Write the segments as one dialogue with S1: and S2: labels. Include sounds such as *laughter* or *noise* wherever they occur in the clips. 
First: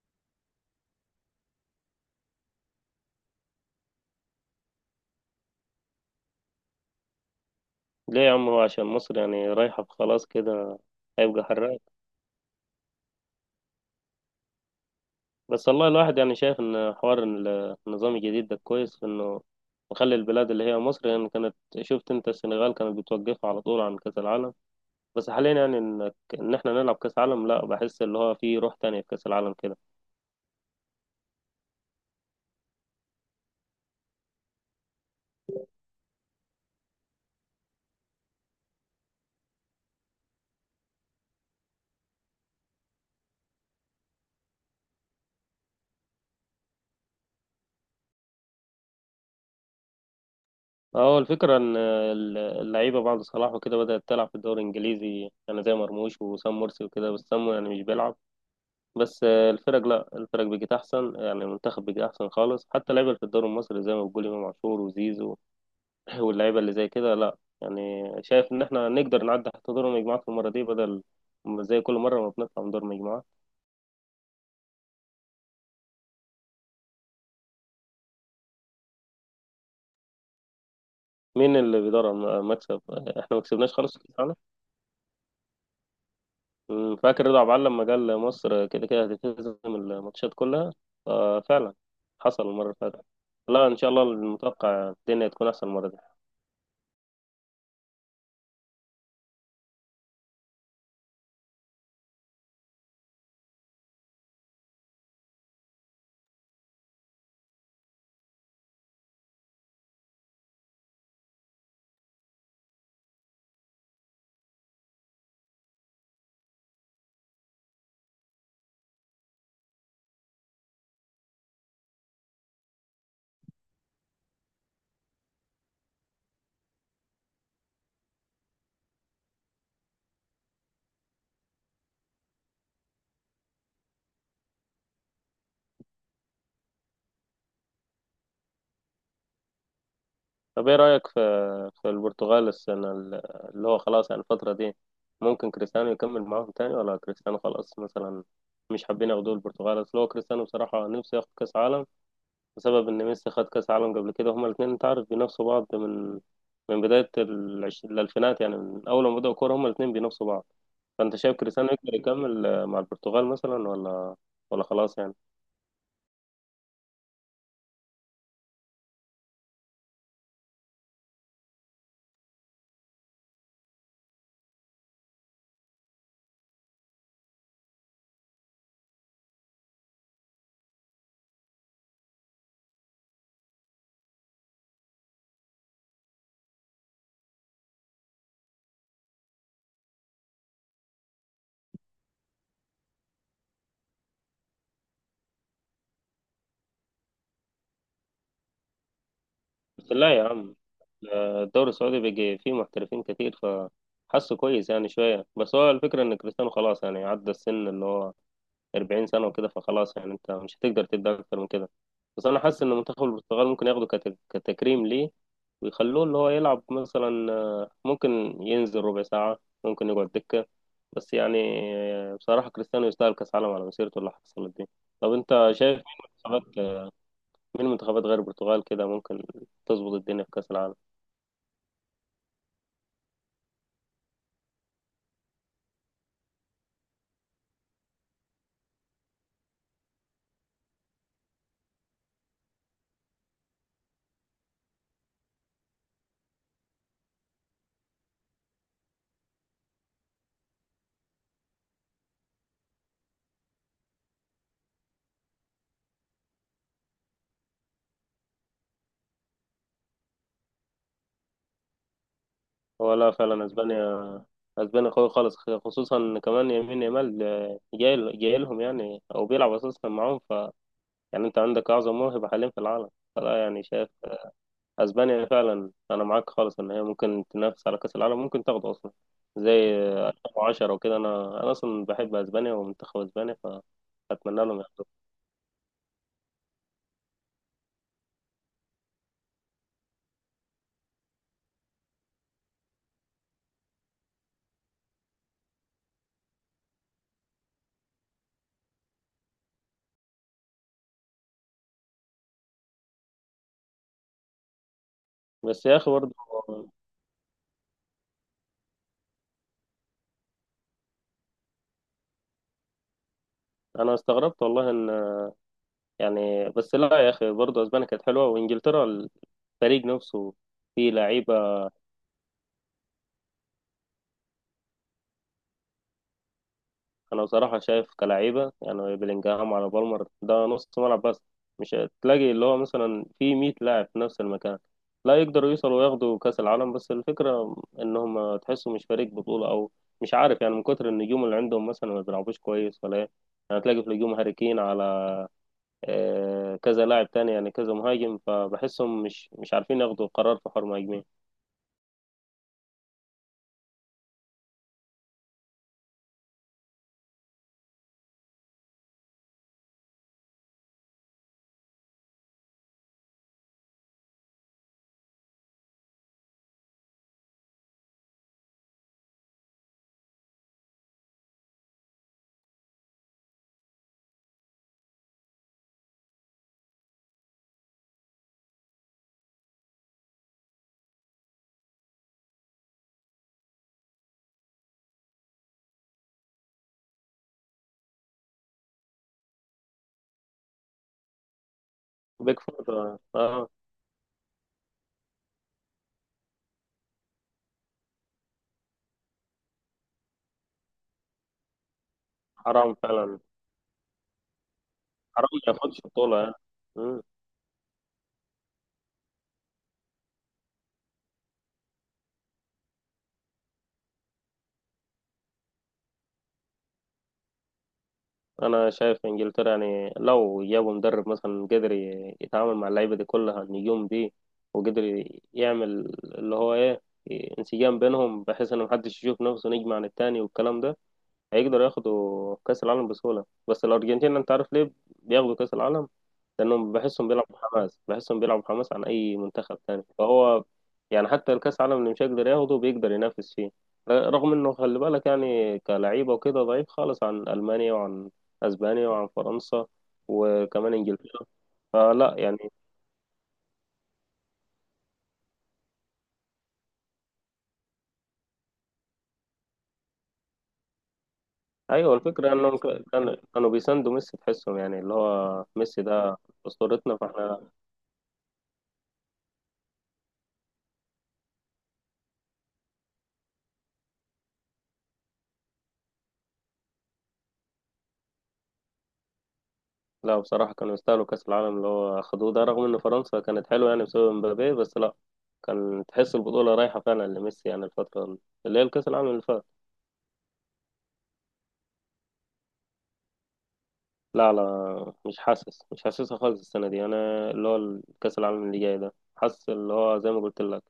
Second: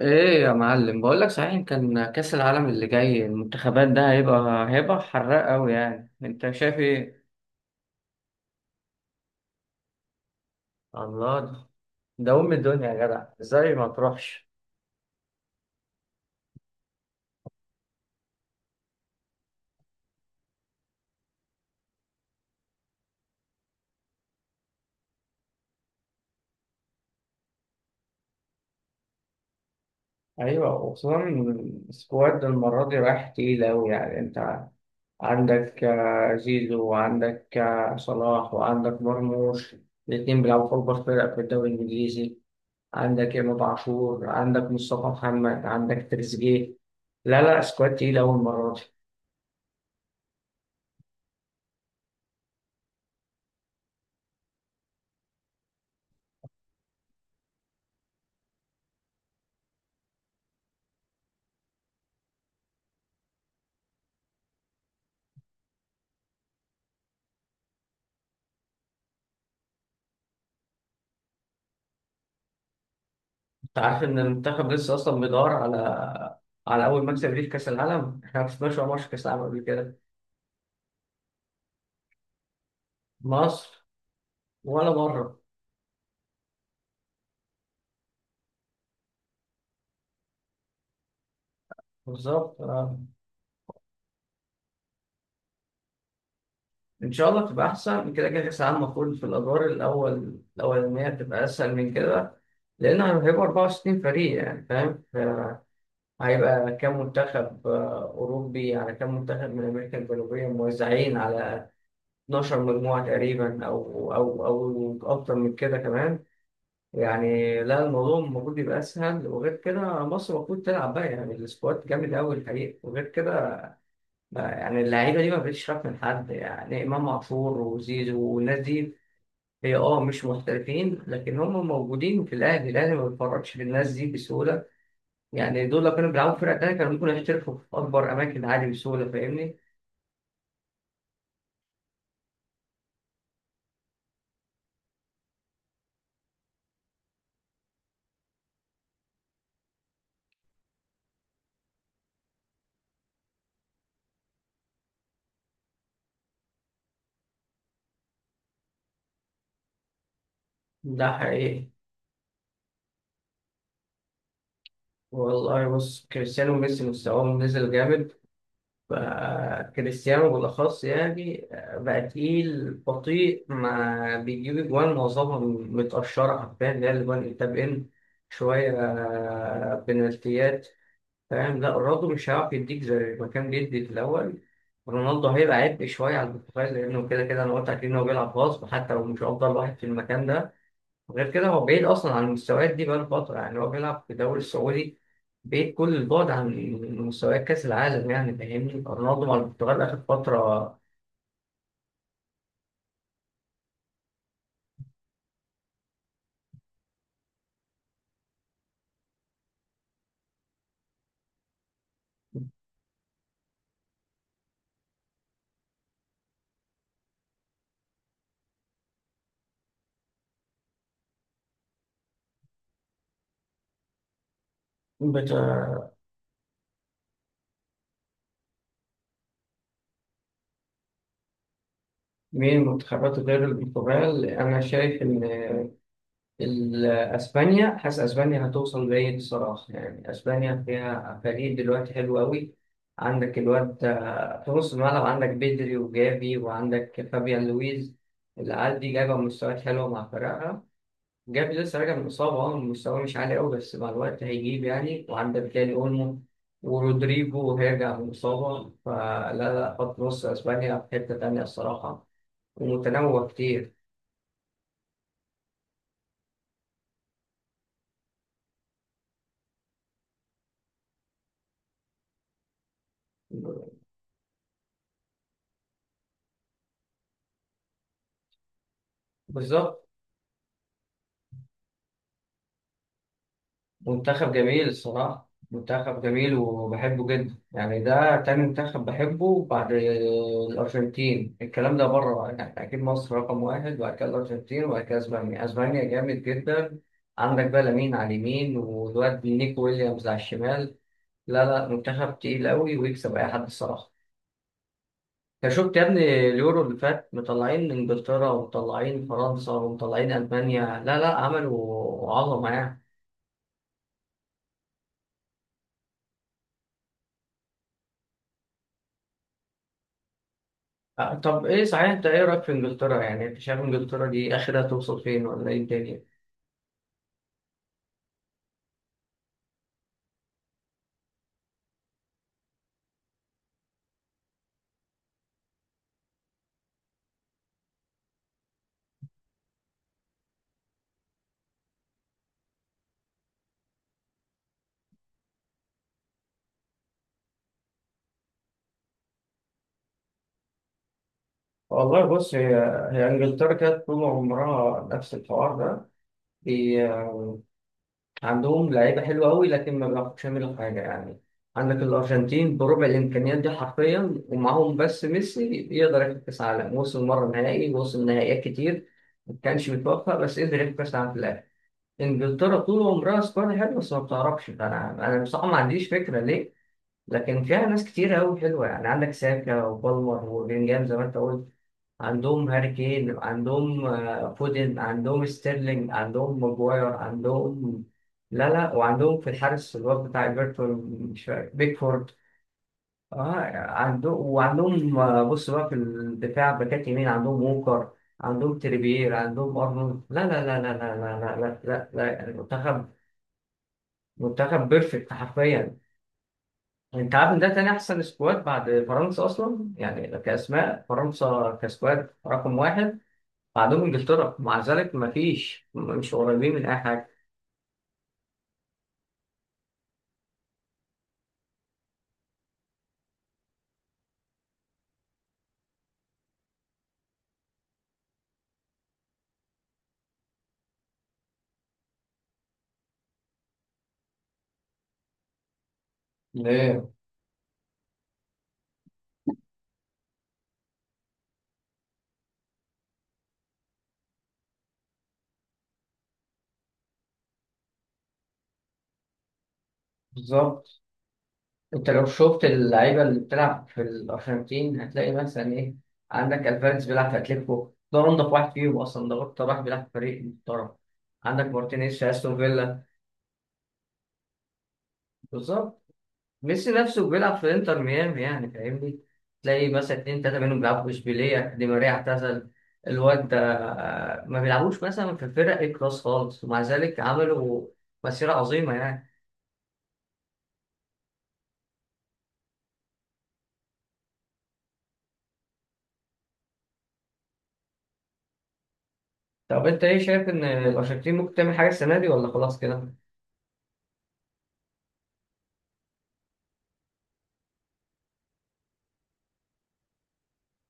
S1: ايه يا معلم، بقول لك صحيح، كان كأس العالم اللي جاي، المنتخبات ده هيبقى حراق قوي، يعني انت شايف ايه؟
S2: ليه يا عم؟ هو عشان مصر يعني رايحة خلاص كده؟
S1: الله،
S2: هيبقى
S1: ده
S2: حراك.
S1: ده أم الدنيا يا جدع، إزاي ما تروحش؟
S2: بس والله الواحد يعني شايف ان حوار النظام الجديد ده كويس في انه مخلي البلاد اللي هي مصر يعني كانت. شفت انت؟ السنغال كانت بتوقفها على طول عن كأس العالم. بس حاليا يعني ان احنا نلعب كأس عالم، لا، بحس اللي هو فيه روح تانية في كأس العالم كده.
S1: ايوه، وخصوصا إن السكواد المره دي رايح تقيل قوي. يعني انت عندك زيزو، وعندك صلاح، وعندك مرموش. الاتنين بيلعبوا في اكبر فرق في الدوري الانجليزي. عندك امام عاشور، عندك مصطفى محمد، عندك تريزيجيه. لا لا، سكواد تقيل قوي المره دي.
S2: هو الفكرة ان اللعيبة بعد صلاح وكده بدأت تلعب في الدوري الانجليزي، يعني زي مرموش وسام مرسي وكده، بس سام يعني مش بيلعب. بس الفرق، لا، الفرق بقت احسن، يعني المنتخب بقى احسن خالص، حتى لعيبه في الدوري المصري زي ما بقول امام عاشور وزيزو. *clears throat* *laughs* واللعيبه اللي زي كده، لا يعني شايف ان احنا نقدر نعدي حتى دور المجموعات في المره دي، بدل ما زي كل مره ما بنطلع من دور المجموعات.
S1: انت عارف ان المنتخب لسه اصلا بيدور على اول مكسب ليه في كاس العالم؟ احنا ما كسبناش ولا ماتش في كاس العالم قبل كده.
S2: مين اللي بيدور على المكسب؟ *clears throat* احنا ما كسبناش
S1: مصر،
S2: خالص في كأس العالم.
S1: ولا مره.
S2: فاكر رضا عبد العال لما قال مصر كده كده هتلتزم الماتشات كلها؟ آه، فعلا حصل
S1: بالظبط
S2: المره اللي
S1: آه.
S2: فاتت. لا، ان شاء الله المتوقع الدنيا تكون احسن المره دي.
S1: ان شاء الله تبقى احسن. كده كده كاس العالم المفروض في الادوار الاول الاولانيه تبقى اسهل من كده، لان هيبقى 64 فريق، يعني فاهم؟ هيبقى كام منتخب أوروبي، على كام منتخب من أمريكا الجنوبية، موزعين على 12 مجموعة تقريبا، أو أكتر من كده كمان. يعني لا، الموضوع المفروض يبقى اسهل. وغير كده، مصر المفروض تلعب بقى، يعني السكواد جامد قوي الحقيقه. وغير كده يعني اللعيبه دي ما بقتش خايف من حد، يعني امام عاشور وزيزو والناس دي، هي مش محترفين، لكن هم موجودين في الاهلي. الاهلي ما بيتفرجش في الناس دي بسهوله. يعني دول لو كانوا بيلعبوا في فرقه تانيه، كانوا ممكن يحترفوا في اكبر اماكن عادي بسهوله، فاهمني؟
S2: طب ايه رأيك في البرتغال السنة اللي هو خلاص يعني الفترة دي؟ ممكن كريستيانو يكمل معاهم تاني، ولا كريستيانو خلاص مثلا مش حابين ياخدوه البرتغال؟ اصل هو كريستيانو بصراحة نفسه ياخد كأس عالم، بسبب ان ميسي خد كأس عالم قبل كده. هما الاتنين انت عارف بينافسوا بعض من بداية الألفينات، يعني من أول ما بدأوا كورة هما الاتنين بينافسوا بعض.
S1: ده
S2: فأنت شايف كريستيانو
S1: حقيقي.
S2: يقدر يكمل مع البرتغال مثلا، ولا خلاص يعني؟
S1: والله بص، كريستيانو وميسي مستواهم نزل جامد. فكريستيانو بالأخص يعني بقى تقيل بطيء، ما بيجيب أجوان، معظمها متقشرة حرفيا، اللي هي الأجوان اللي تابقين شوية بنالتيات، فاهم؟ لا، رونالدو مش هيعرف يديك زي ما كان بيدي في الأول. رونالدو هيبقى عبء شوية على البرتغال، لأنه كده كده، أنا قلت أكيد إن هو بيلعب غصب حتى لو مش أفضل واحد في المكان ده. غير كده، هو بعيد أصلا عن المستويات دي بقاله فترة، يعني هو بيلعب في الدوري السعودي، بعيد كل البعد عن مستويات كأس العالم، يعني فاهمني؟ رونالدو مع البرتغال
S2: بس
S1: آخر
S2: لا يا عم،
S1: فترة.
S2: الدوري السعودي بيجي فيه محترفين كتير فحسه كويس يعني شوية. بس هو الفكرة إن كريستيانو خلاص يعني عدى السن اللي هو 40 سنة وكده، فخلاص يعني أنت مش هتقدر تدي أكتر من كده. بس أنا حاسس إن منتخب البرتغال ممكن ياخده كتكريم ليه، ويخلوه اللي هو يلعب مثلا، ممكن ينزل ربع ساعة، ممكن يقعد دكة، بس يعني بصراحة كريستيانو يستاهل كأس عالم على مسيرته اللي حصلت دي. طب
S1: بت-
S2: أنت شايف مين المنتخبات، مين منتخبات غير البرتغال كده ممكن تظبط الدنيا في كأس العالم؟
S1: من المنتخبات غير البرتغال، أنا شايف إن أسبانيا، حاسس أسبانيا هتوصل بعيد الصراحة. يعني أسبانيا فيها فريق دلوقتي حلو قوي. عندك الواد في نص الملعب، عندك بدري وجافي، وعندك فابيان لويز. العيال دي جايبة مستويات حلوة مع فرقها. جاب لسه راجع من إصابة، مستواه مش عالي أوي، بس مع الوقت هيجيب يعني. وعندك تاني أولمو ورودريجو هيرجع من إصابة. فلا لا، خط نص أسبانيا في حتة تانية الصراحة،
S2: هو لا
S1: ومتنوع
S2: فعلا،
S1: كتير.
S2: اسبانيا. اسبانيا قوي خالص، خصوصا ان كمان يمين يامال جاي جاي لهم يعني، او بيلعب اساسا معاهم ف، يعني انت عندك اعظم موهبة حاليا في العالم. فلا يعني شايف اسبانيا فعلا، انا معاك خالص ان هي ممكن تنافس على كأس العالم، ممكن تاخده اصلا زي
S1: بالظبط.
S2: 2010 وكده. انا اصلا بحب اسبانيا ومنتخب اسبانيا،
S1: منتخب
S2: فاتمنى لهم
S1: جميل
S2: ياخدوه.
S1: الصراحة، منتخب جميل وبحبه جدا. يعني ده تاني منتخب بحبه بعد الأرجنتين. الكلام ده بره، يعني أكيد مصر رقم واحد، وبعد كده الأرجنتين، وبعد كده أسبانيا. أسبانيا جامد جدا. عندك بقى لامين على اليمين، والواد نيكو ويليامز على الشمال. لا لا، منتخب تقيل قوي ويكسب أي حد الصراحة. أنت
S2: بس
S1: شفت
S2: يا
S1: يا
S2: اخي
S1: ابني
S2: برضه،
S1: اليورو اللي فات، مطلعين إنجلترا، ومطلعين فرنسا، ومطلعين ألمانيا؟ لا لا، عملوا عظمة يعني.
S2: انا استغربت والله ان يعني، بس لا يا اخي برضه، اسبانيا كانت حلوه وانجلترا الفريق نفسه فيه
S1: طب ايه
S2: لعيبه.
S1: صحيح، انت ايه رايك في انجلترا؟ يعني انت شايف انجلترا دي اخرها توصل فين، ولا ايه الدنيا؟
S2: انا بصراحه شايف كلعيبه، يعني بلينجهام على بالمر ده نص ملعب بس، مش تلاقي اللي هو مثلا في 100 لاعب في نفس المكان. لا، يقدروا يوصلوا وياخدوا كاس العالم، بس الفكره انهم تحسوا مش فريق بطوله، او مش عارف يعني، من كتر النجوم اللي عندهم مثلا ما بيلعبوش كويس ولا ايه؟ يعني تلاقي في الهجوم هاري كين على كذا لاعب تاني، يعني كذا مهاجم، فبحسهم مش عارفين ياخدوا قرار في حوار مهاجمين.
S1: والله بص، هي انجلترا كانت طول عمرها نفس الحوار ده. بي... عندهم لعيبه حلوه قوي، لكن ما بيعرفوش يعملوا حاجه يعني. عندك الارجنتين بربع الامكانيات دي حرفيا، ومعاهم بس ميسي، يقدر ياخد كاس عالم. وصل مره نهائي، وصل نهائيات كتير، ما كانش متوفق، بس قدر ياخد كاس عالم في الاخر. انجلترا طول عمرها سكواد حلو، بس ما بتعرفش. فانا، بصراحه ما عنديش فكره ليه، لكن فيها ناس كتير أوي حلوة. يعني عندك ساكا وبالمر وبلينجهام زي ما أنت قلت. عندهم هاري كين، عندهم فودن، عندهم ستيرلينج، عندهم ماجواير، عندهم، لا لا، وعندهم في الحارس الواد بتاع ايفرتون، مش فاكر، بيكفورد.
S2: بيك فوت، اه،
S1: اه. عندهم بص بقى، في الدفاع باكات يمين، عندهم ووكر، عندهم تريبيير، عندهم ارنولد. لا لا لا لا لا لا لا لا لا, لا. يعني
S2: حرام
S1: منتخب،
S2: فعلا،
S1: منتخب بيرفكت
S2: حرام ما
S1: حرفيا.
S2: ياخدش بطولة يعني. مم.
S1: انت عارف ان ده تاني احسن سكواد بعد فرنسا اصلا، يعني كاسماء، فرنسا كسكواد رقم واحد، بعدهم انجلترا. مع ذلك مفيش، مش قريبين من اي حاجه.
S2: انا شايف انجلترا يعني، لو جابوا مدرب مثلا قدر يتعامل مع اللعيبة دي كلها، النجوم دي، وقدر يعمل اللي هو ايه، انسجام بينهم، بحيث ان محدش يشوف نفسه نجم عن التاني والكلام ده، هيقدروا ياخدوا كأس العالم بسهولة. بس الارجنتين انت عارف ليه بياخدوا كأس العالم؟ لانهم
S1: ليه؟
S2: بحسهم بيلعبوا حماس، بحسهم بيلعبوا حماس عن اي منتخب تاني، فهو يعني حتى الكاس العالم اللي مش هيقدر ياخده بيقدر ينافس فيه، رغم انه خلي بالك يعني كلعيبه وكده ضعيف خالص عن المانيا، وعن اسبانيا، وعن فرنسا،
S1: بالظبط.
S2: وكمان انجلترا،
S1: انت لو
S2: فلا يعني.
S1: شفت اللعيبه اللي بتلعب في الارجنتين هتلاقي مثلا ايه؟ عندك الفاريز بيلعب في اتلتيكو، ده انضف واحد فيهم اصلا، ده اكتر واحد بيلعب في فريق محترم. عندك
S2: ايوه،
S1: مارتينيز في
S2: الفكره
S1: استون
S2: انهم
S1: فيلا.
S2: كانوا بيساندوا ميسي، تحسهم يعني اللي هو
S1: بالظبط.
S2: ميسي ده
S1: ميسي
S2: اسطورتنا
S1: نفسه بيلعب
S2: فاحنا.
S1: في انتر ميامي، يعني فاهمني؟ تلاقي مثلا اتنين تلاتة منهم بيلعبوا في اشبيلية. دي ماريا اعتزل. الواد ده ما بيلعبوش مثلا في فرق الكلاس خالص، ومع ذلك عملوا مسيرة عظيمة يعني.
S2: لا بصراحة كانوا يستاهلوا كأس العالم اللي هو أخدوه ده، رغم إن فرنسا كانت حلوة يعني بسبب مبابي، بس لا، كان تحس البطولة رايحة فعلا لميسي، يعني الفترة اللي هي الكأس العالم اللي فات.
S1: طب انت ايه، شايف ان الارجنتين ممكن تعمل حاجة السنة دي، ولا خلاص كده؟
S2: لا لا، مش حاسس، مش حاسسها خالص السنة دي أنا. اللي هو كأس العالم اللي جاي ده حاسس اللي هو زي ما قلت لك،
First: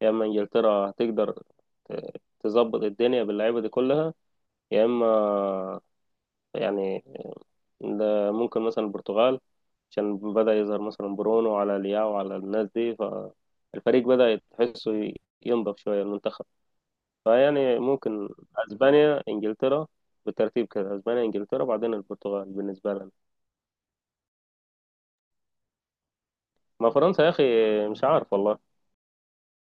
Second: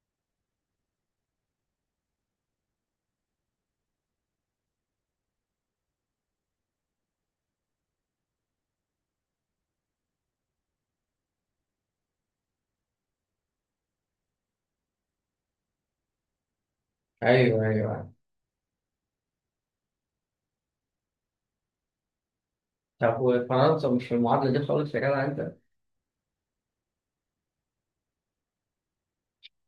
S2: يا إما إنجلترا هتقدر تظبط الدنيا باللعيبة دي كلها، يا إما يعني، ده ممكن مثلا البرتغال، عشان بدأ يظهر مثلا برونو على لياو على الناس دي، فالفريق بدأ تحسه ينضف شوية المنتخب.
S1: ايوه
S2: فيعني
S1: ايوه.
S2: ممكن أسبانيا، إنجلترا، بالترتيب كده: أسبانيا، إنجلترا، بعدين البرتغال بالنسبة لنا.
S1: طب وفرنسا مش في المعادله دي خالص يا جدع انت؟
S2: ما فرنسا يا أخي مش عارف والله.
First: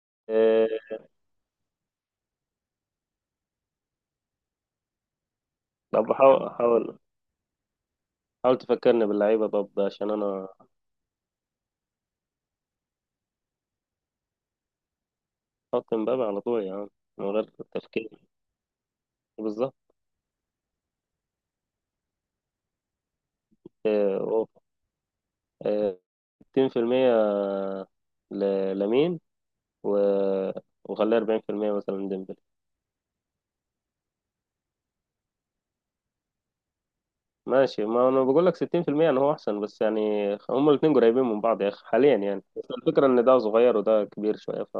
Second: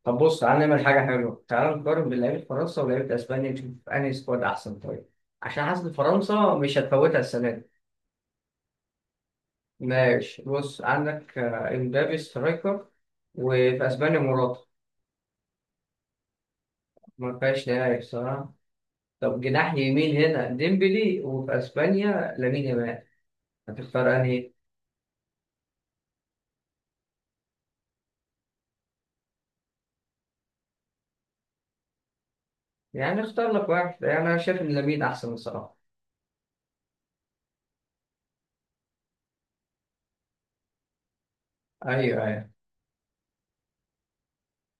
S1: طب بص، تعالى
S2: إيه؟
S1: نعمل حاجه حلوه، تعالى نقارن بين لعيبه فرنسا ولعيبه اسبانيا، نشوف انهي سكواد احسن طيب. عشان حاسس ان
S2: طب حاول
S1: فرنسا مش
S2: حاول
S1: هتفوتها السنة دي.
S2: حاول تفكرني باللعيبة، طب عشان
S1: ماشي،
S2: أنا.
S1: بص عندك امبابي سترايكر، وفي اسبانيا موراتا.
S2: حط مبابي على طول يعني من
S1: ما
S2: غير
S1: فيهاش نهائي
S2: تفكير.
S1: بصراحه. طب جناح
S2: بالظبط.
S1: يمين، هنا ديمبلي، وفي اسبانيا لامين يامال، هتختار
S2: إيه
S1: انهي؟
S2: إيه، 60% لمين و... وخليه 40% مثلا ديمبلي؟
S1: يعني اختار لك واحد. يعني انا شايف ان لامين احسن بصراحه.
S2: ماشي، ما انا بقول لك 60% ان هو احسن، بس يعني هما الاثنين قريبين من بعض يا اخي حاليا
S1: ايوه
S2: يعني،
S1: ايوه.
S2: بس الفكره ان ده صغير وده كبير شويه ف،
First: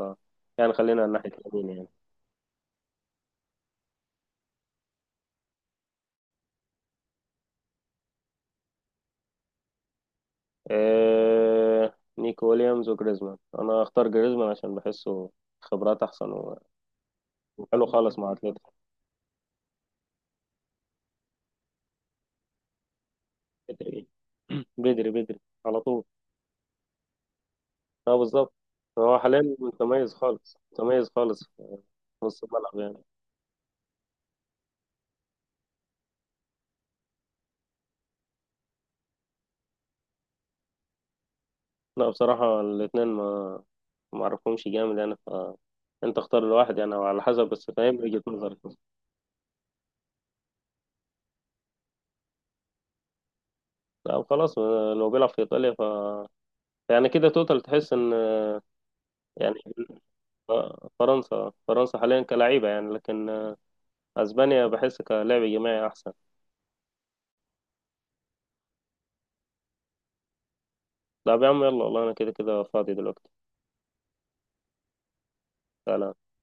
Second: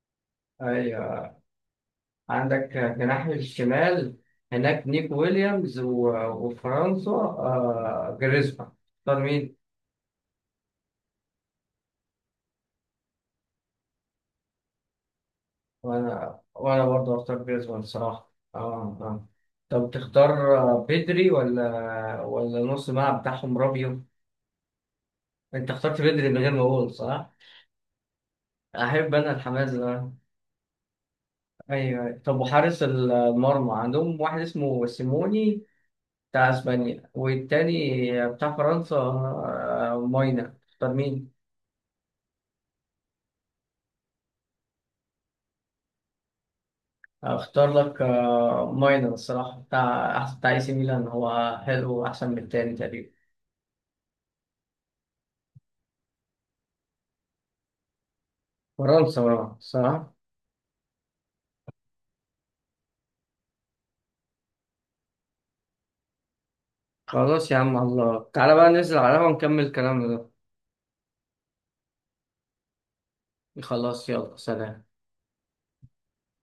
S2: يعني خلينا على ناحيه
S1: ايوه،
S2: اليمين يعني.
S1: عندك جناح الشمال، هناك نيك ويليامز، و- وفرنسا جريزمان، اختار مين؟
S2: نيكو ويليامز وجريزمان، انا اختار جريزمان عشان بحسه خبرات احسن،
S1: وانا، برضه هختار جريزمان
S2: وحلو خالص
S1: الصراحه.
S2: مع
S1: اه.
S2: اتلتيكو.
S1: اه. طب تختار بدري، ولا نص الملعب بتاعهم رابيو؟
S2: بدري، بدري، بدري،
S1: انت
S2: على
S1: اخترت
S2: طول.
S1: بدري من غير ما اقول؟ صح.
S2: اه بالظبط،
S1: احب
S2: هو
S1: انا
S2: حاليا
S1: الحماس ده.
S2: متميز خالص، متميز خالص في
S1: ايوه أيوة. طب،
S2: نص الملعب
S1: وحارس
S2: يعني.
S1: المرمى، عندهم واحد اسمه سيموني بتاع اسبانيا، والتاني بتاع فرنسا ماينا، اختار مين؟
S2: لا بصراحه الاثنين ما اعرفهمش جامد يعني ف، انت اختار الواحد يعني، او على حسب، بس
S1: اختار
S2: فاهم
S1: لك
S2: وجهة نظرك.
S1: ماينا الصراحه، بتاع احسن، بتاع اي سي ميلان، هو حلو احسن من التاني تقريبا.
S2: او خلاص، لو بيلعب في ايطاليا ف، يعني كده توتال تحس ان
S1: فرنسا
S2: يعني،
S1: صح.
S2: فرنسا، فرنسا حاليا كلعيبه يعني، لكن اسبانيا بحس كلعب جماعي احسن.
S1: خلاص يا عم، الله، تعالى بقى ننزل على القهوة ونكمل كلامنا ده.
S2: طب يا عم، يلا والله انا كده كده فاضي دلوقتي.
S1: خلاص، يلا سلام.
S2: تعالى.